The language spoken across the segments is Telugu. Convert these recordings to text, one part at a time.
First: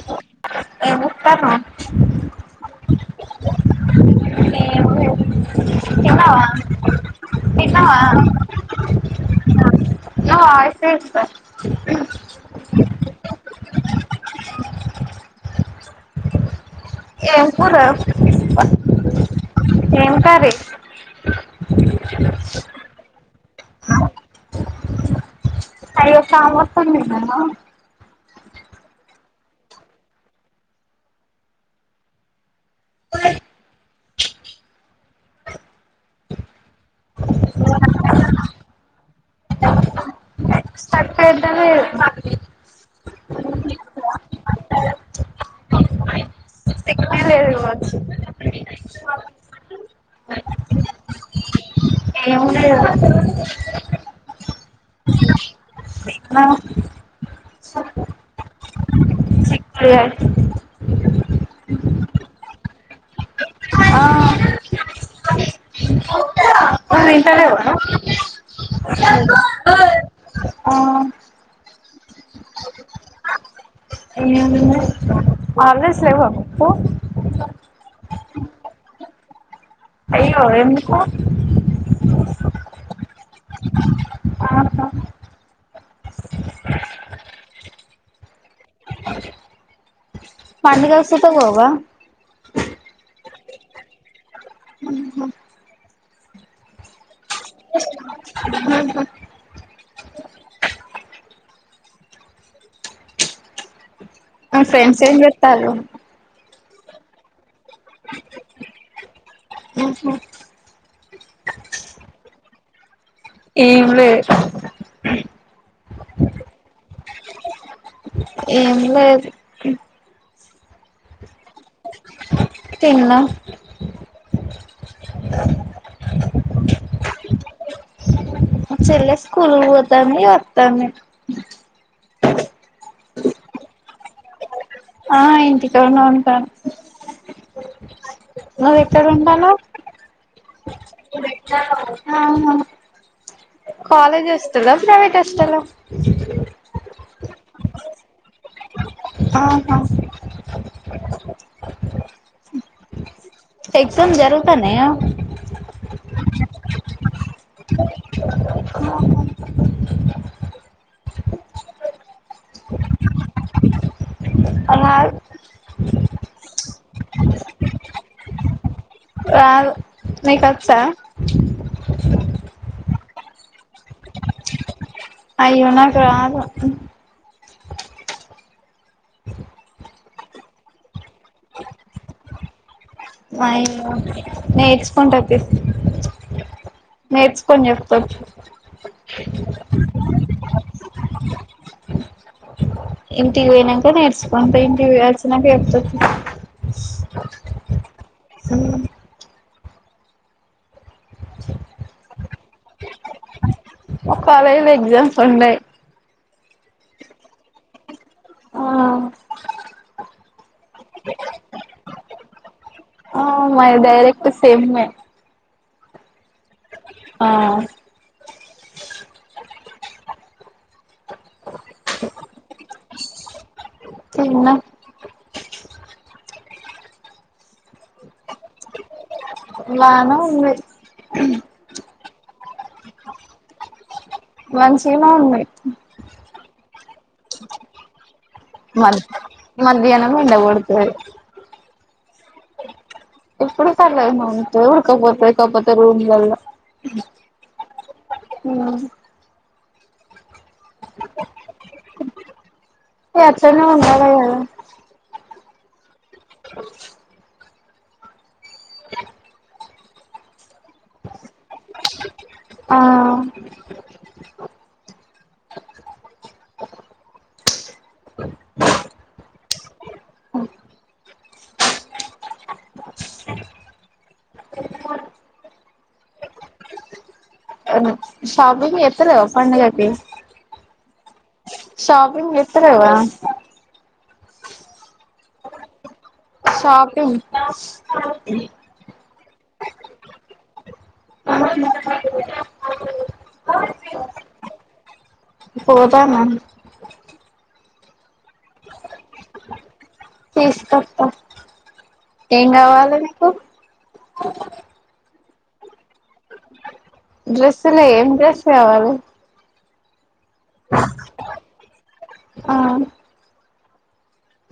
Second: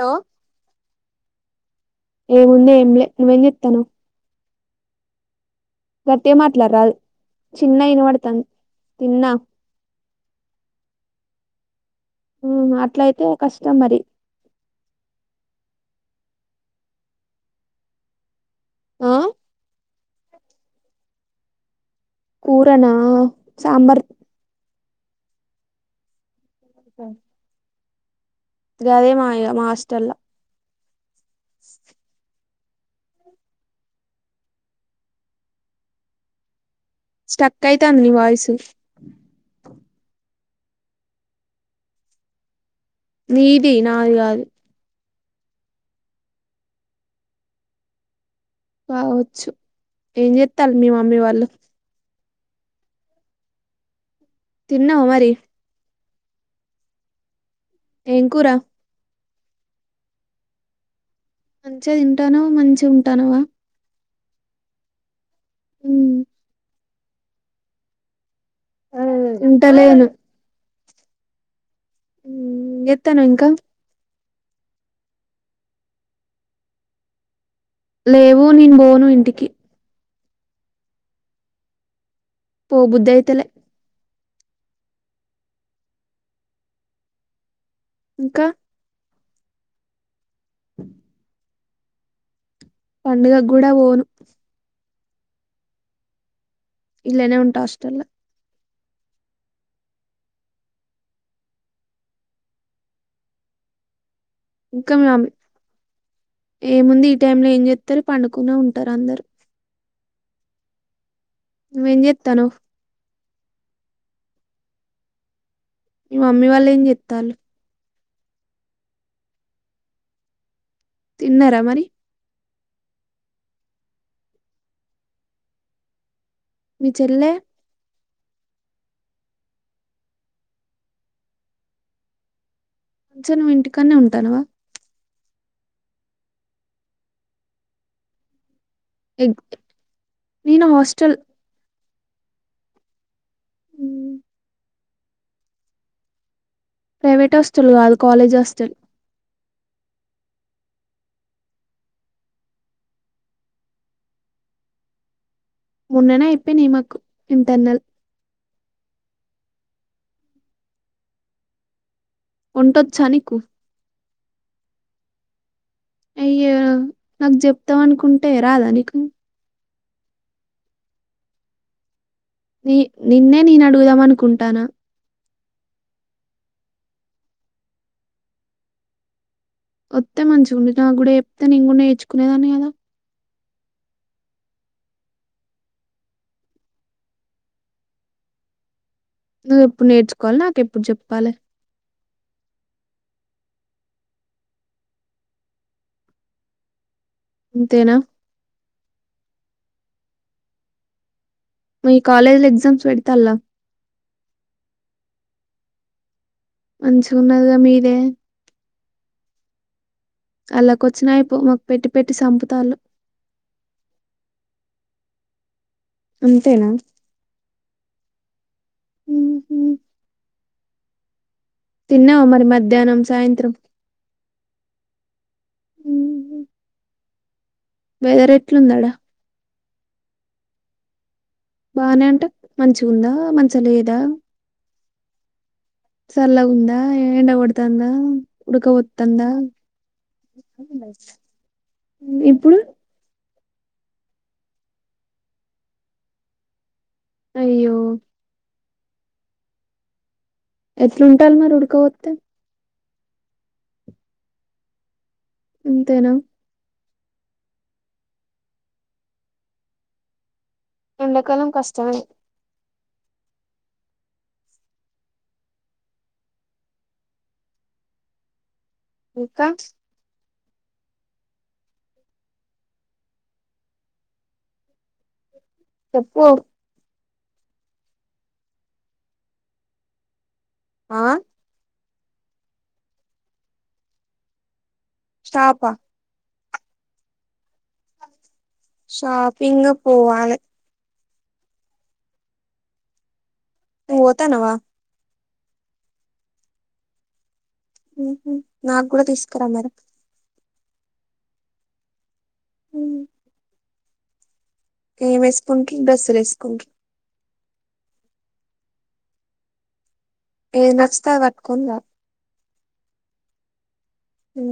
హలో ఏం చేస్తున్నావ్ ఏముందె ఏం లే నువ్వేం చేత్తాన్నవ్. ఎం లేదు తిన్నావా మాట్లాడరాదు తిన్నావా చిన్నగా తిన్నా వినపడతాంది తిన్నా నా వాయిస్ ఎ ఇస్తా మ్ అట్ల అయితే కష్టం మరి ఎంకూర ఆ ఏం కర్రీ. కూరనా సాంబార్. అయ్యో సామా పండు తిందమ్మా. గదే మా అయ్యా మా హస్టల్లా. స్టక్ అయితోంది నీ వాయిసు. స్టక్ అయితలేదు [unintelligible] నీది నాది కాదు. రివార్డ్స్. కావచ్చు ఏం చెస్తాంల్లు మీ మమ్మీ వాళ్ళు. [unintelligible] తిన్నావ మరి. ఆహ్. ఏం కూరా. [unintelligible] మంచిగా తింటునవ్ మంచిగ ఉంటునవా. కాయ ఆ ఉమ్. అ ఇంట్లాలెవా నువ్వు. ఉంటాలేను. ఆ ఉమ్ ఎంజేత్తునవ్ ఇంకా. ఏం హాలిడేస్ లేవా మీకు. లేవు నేను పోను ఇంటికి. అయ్యో ఎందుకు. పోబుద్ధేయితాలే. ఆహా ఇంకా. పండగ వస్తుంటే పోవ. పండుగకు కూడా వోను. ఇల్లనే ఉంటా హాస్టల్లా. నా ఇంకా ఫ్రెండ్స్ మీ ఏం మమ్మీ చేత్తన్లూ. ఏముంది ఈ టైమ్ లో ఏం చెత్తరు పండుకునే ఉంటారు అందరు. నువ్వే ఎంజెత్తానవ్. ఏం లే. మీ మమ్మీ వాళ్ళు ఏం చెత్తార్లు. ఏం లేదు. తిన్నారా మరి. తిన్నాం. మీ చెల్లె. మా చెల్లె స్కూల్ కు పోతాంది వస్తాంది. కొంచన్ మీ ఇంటికనే ఉంటానువా. ఆహ్ ఇంటి కానే ఉంటాను. మరి ఎక్కడ ఎగ్ ఉంటాన్నవ్. నేను హాస్టల్. ఆహ్. కాలేజ్ హాస్టలా ప్రైవేట్ హాస్టలా. ప్రైవేట్ హాస్టల్ కాదు కాలేజ్ హాస్టల్. ఆహా ఆహ్. ఎగ్జామ్ జరుగుతున్నాయా. మొన్ననే అయిపోయినాయి మాకు ఇంటర్నల్. [inaudible] వంటోచ్చా నీకు. రాదు అయ్యో నాకు చెప్తావ్ అనుకుంటే రాదా నీకు. రాదు నీకొచ్చా. ని నిన్నే నేను అడుగుదాం అనుకోంటానా. అయ్యో నాకు రాదు. ఒతే మంచిగా ఉంది నా కూడా చెప్తే నేను కూడా నేర్చుకునేదాన్ని కదా. నేర్చుకుంటుంటి. నేర్చుకొని చెప్తుంటీ. నువ్వేప్పుడు నేర్చుకోవాలి నాకెప్పుడు చెప్పాలె. ఇంటికి వోయినంక నేర్సుకొని ఇంటికి పోయి ఒచ్చినాంక చెప్తుంటి. అంతేనా. మీ కాలేజీలా ఎగ్జామ్స్ పెడ్తల. ఒకవేళ ఎగ్జామ్స్ ఉన్నాయి. మంచిగున్నది గదా మిదే. ఆ అండ్లకి వచ్చినాయిపోవు మాకు పెట్టి పెట్టి సంపుతాంలు. ఆహ్ మది డైరెక్ట్ సేమే. అంతేనా. ఆహ్. ఉమ్ ఉమ్. తిన్నావ మరి మధ్యాహ్నం సాయంత్రం. తిన్నా. ఊహు. వెదర్ ఎట్లుంది ఆడ. బానే ఉంది. బానే అంటె మంచిగుందా మంచిగా లేదా. మంచిగానే ఉంది. సల్లగా ఉందా ఎండ కొడతాందా. మద్ ఉడాకావోతందా మధ్యాహ్నం ఎండ కొడుతది ఇప్పుడు. ఇప్పుడు పర్లేదు మా ఉడకపోతాది కాకపోతే రూంలాల. అయ్యో. ఎట్లువుంటరు మరి ఉడకవోతే. ఇ అట్లనే ఉండాలే కదా. అంతేనా. ఎండకాలం కష్టమే. ఆ ఇంకా. చెప్పు. షాపింగ్ చేతలేవా పండగకి. ఆహ్. షాపింగ్ చేతలేవా. షాపా. షాపింగ్. షాపింగ్ పోవాలే. [inaudible] నువ్ వొతనవ పోతనన్ నాకు కూడా తిస్కారామరి తీస్కోత్తా. ఏం గావాలే నికు. నువెస్కుంట్రు డ్రెస్స్లెస్కుంట్రు. డ్రెస్సులే ఏం డ్రెస్ గావాలి. ఏదనచ్చితే అవట్కూనరా ఆ మ్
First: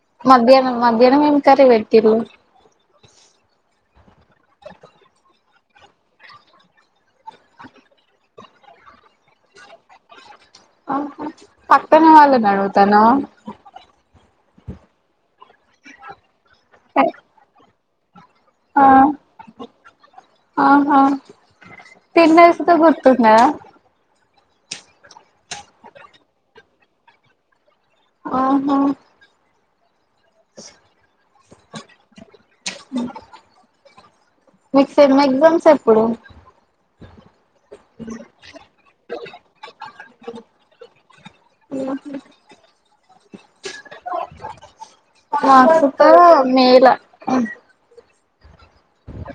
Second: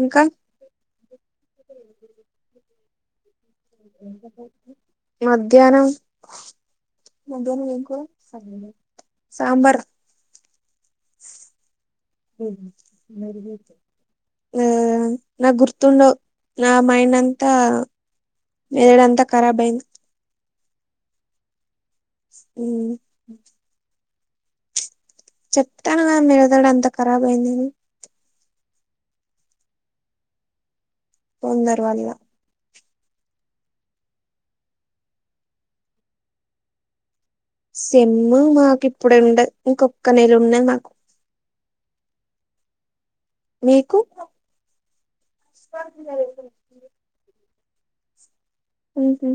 ఇంకా మధ్యాహ్నం మధ్యాహ్నం మేం కర్రీ వెట్టిర్రు మధ్యాహ్నం సాంబార్ ఆహా పక్కన వాళ్ళనడుగుతన్నవ్ ఆ నాగుర్తుండవ్ నా మైడ్ అంతా ఆ ఏడంతా కరాబయింది ఆహా తిన్నది సుత ఉమ్. గుర్తుండదా చెప్తా లె మెదడంత కరాబయింది అని ఆహా కొందరివల్ల మిక్ సెమ్ ఎగ్జామ్స్ ఎప్పుడు సెమ్మ్ మాకిప్పుడుండయ్ ఇంకొక్క నెలున్నది మాకు మీకు మాకుకొ మే లా ఉమ్ హ్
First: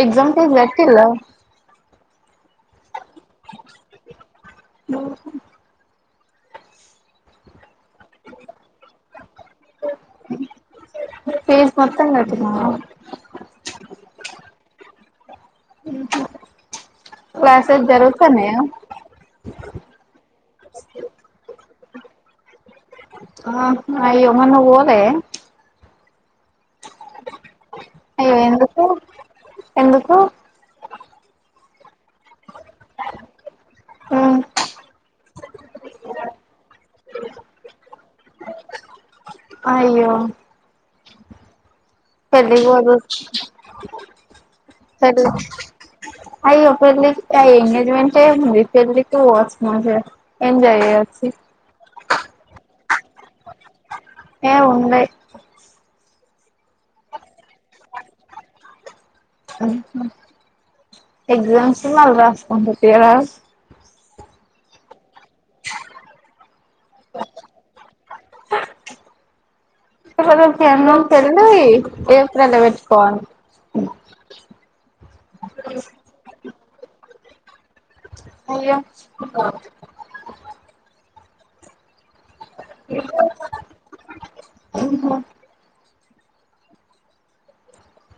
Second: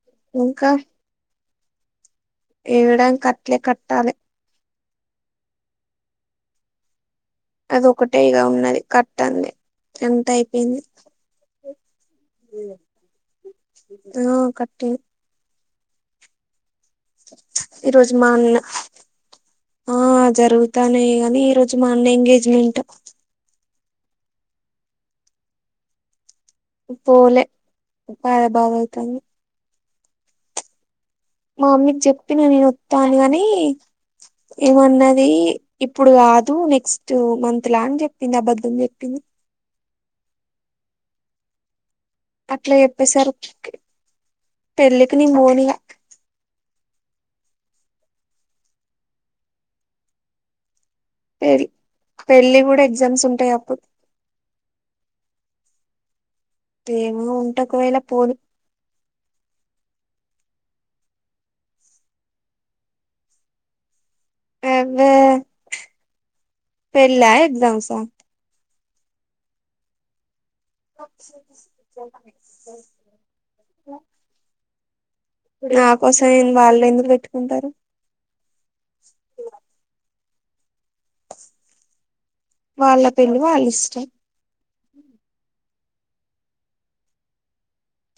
ఎగ్జామ్స్ ఫీజ్ గట్టిల్లా ఎడాంక్ కట్లే కట్టాలే అదొకటే ఇగ ఉన్నది కట్టల్నే ఎంతైపోయింది ఫీజ్ మొత్తం గట్టినవా ఆ కట్టి క్లాసెస్ ఈ రోజు మా జరుగుతాన్నయా అన్న ఆ జరుగుతాన్నయ్ గాని ఈ రోజు మా అన్న ఎంగేజ్మెంట్ ఆ అయ్యే మరి నువ్ పోలె పోలే అయ్యో అదే ఎందుకు బాధతంది ఎందుకు మా మమ్మీక్జెప్పిన నేనొత్తా అనీ గనీ ఉమ్ ఏమన్నదీ ఇప్పుడు గాదు నెక్స్ట్ మంత్ లా అన్ జేప్పింది అబద్ధం జేప్పింది అయ్యో పెళ్లిక్ అట్లా పొదువు చెప్పేసరికి పెళ్ళికి నేనపోనిగా అయ్యే పెళ్లికి ఎంగేజమెంట్ ఏ మరీ పెళ్ళికి వోచ్చు మంచిగ ఎంజాయ్ జేయేచ్ పెళ్లి గుడ ఎగ్జామ్స్ ఉంటయప్పుడు ఏ ఉండయ్ ఏమో ఉంటేకవేళ పోను ఎగ్జామ్స్ మల్రాస్కుందు తియ్యరాదు ఆబ్బె పెళ్లా ఎగ్జామ్స్ ఆ మీ అన్న పెళ్లి ఏప్రెల్ల వెట్టుకోవాలి ఇప్పుడు నా కోసం ఏ వాళ్లెందుకు పెట్టుకుంటరు అయ్యో వాళ్ళ పెళ్లి వాళ్ళ ఇష్టం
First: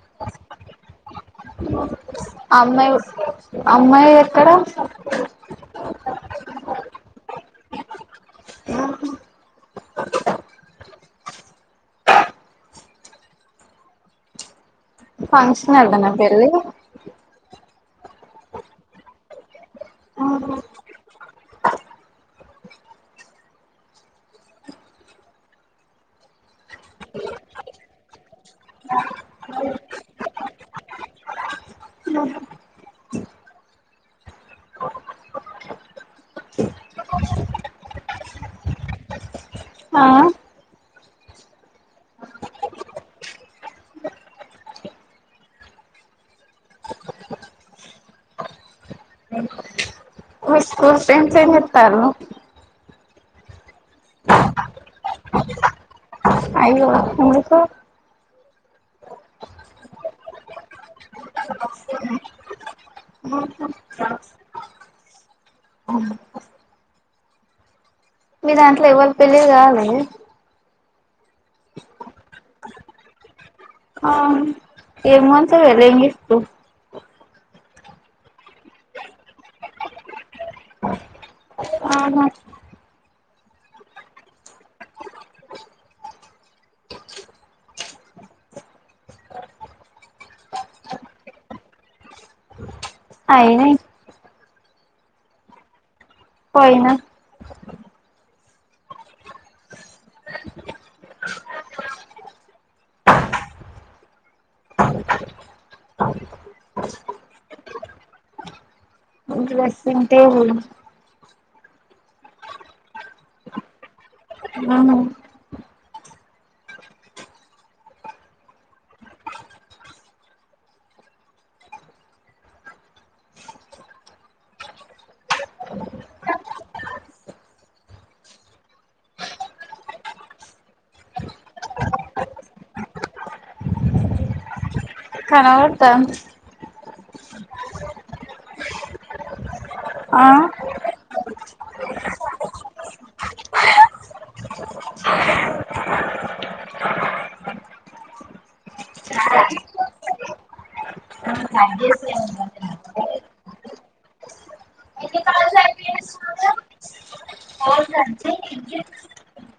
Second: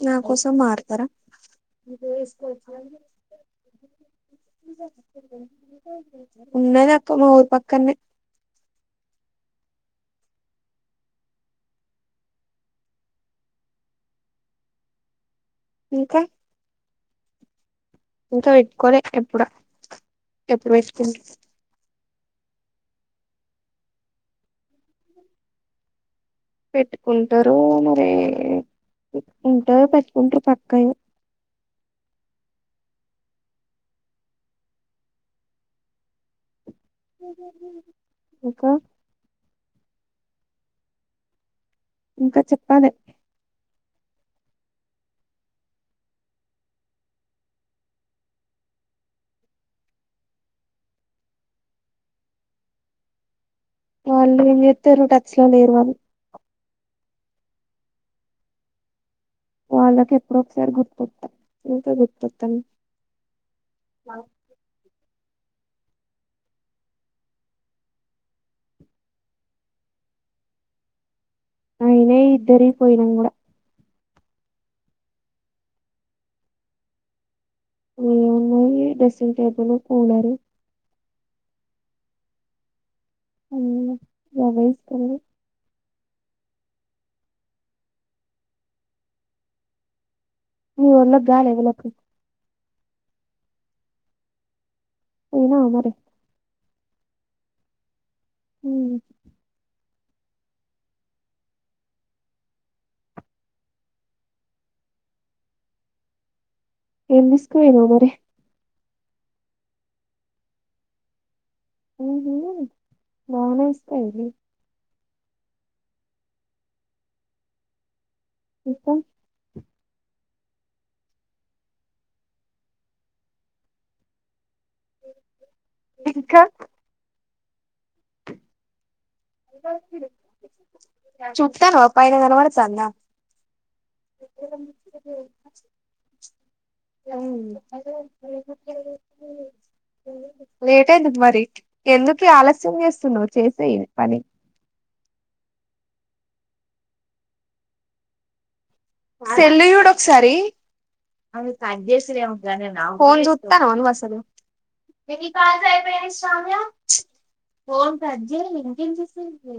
నా కోసం మారతారా అమ్మాయి అమ్మాయి ఎక్కడ ఉన్నదక్క మా ఊర్ పక్కనే ఫంక్షన్ హలోన ఇంకా పెళ్లి ఇంకా వెట్టుకోలే ఎప్పుడ ఎప్పుడు వెట్కుంట్ర్ పెట్టుకుంటారు మరీ ఏమో ఉంటే పెట్టుకుంటారు పక్కయిగా తిన్నావా ఇంకా ఆ ఇంకా చెప్పాలె మీ స్కూల్ ఫ్రెండ్స్ ఏం చెప్తారు వాళ్ళు ఏం చెతారు టచ్ లో లేరు వాళ్ళు అయ్యో ఎందుకు వాళ్ళకి ఎపుడో ఒకసారి గుర్తొత ఇంకా గుర్తుకొతాను మీ దాంట్లో ఎవల్ పెళ్లి కాలె అయినయ్ ఇద్దరియ్ పోయినం కూడా ఎం మంత్స్ ఎం చేస్తావు ఎం ఉన్నాయి డ్రెస్సింగ్ టేబుల్ కూలరు ఆహా అ గావే ఇస్తారు మీ వొళ్ళకి గాలేధులకు ఐనాయి పోయినవా మరీ పోయిన మ్ ఎం తీసుకుపోయినావు మరీ డ్రీసింగ్ టేబుల్ మ్ మ్మ్మ్ బానే తీసుక పోయినవు హ ఇంకా ఇంకా చూతన్నావా పైన్న కనపడతాందా ఎక్కడ కనిపితేలేదు కనపడతాంది ఆ లేట్ ఎందుకు మరీ ఎందుకే ఆలస్యం చేస్తునావు చేసే పని సెల్లు సూడు ఒక సారి ఫోన్ చూస్ వత్తానవా అసలు ఫోన్ కట్ చెయ్ ఇంకెంతసేపు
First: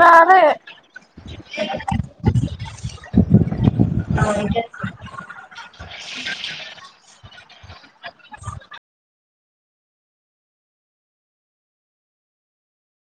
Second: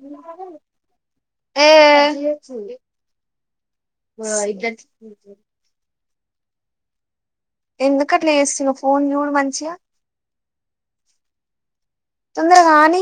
రాలే ఏ ఎ ఇద్దరి చెప్పింది చై ఎందుకట్ల చేస్తున్నావ్ ఫోన్ చూడు మంచిగా తొందరగా కని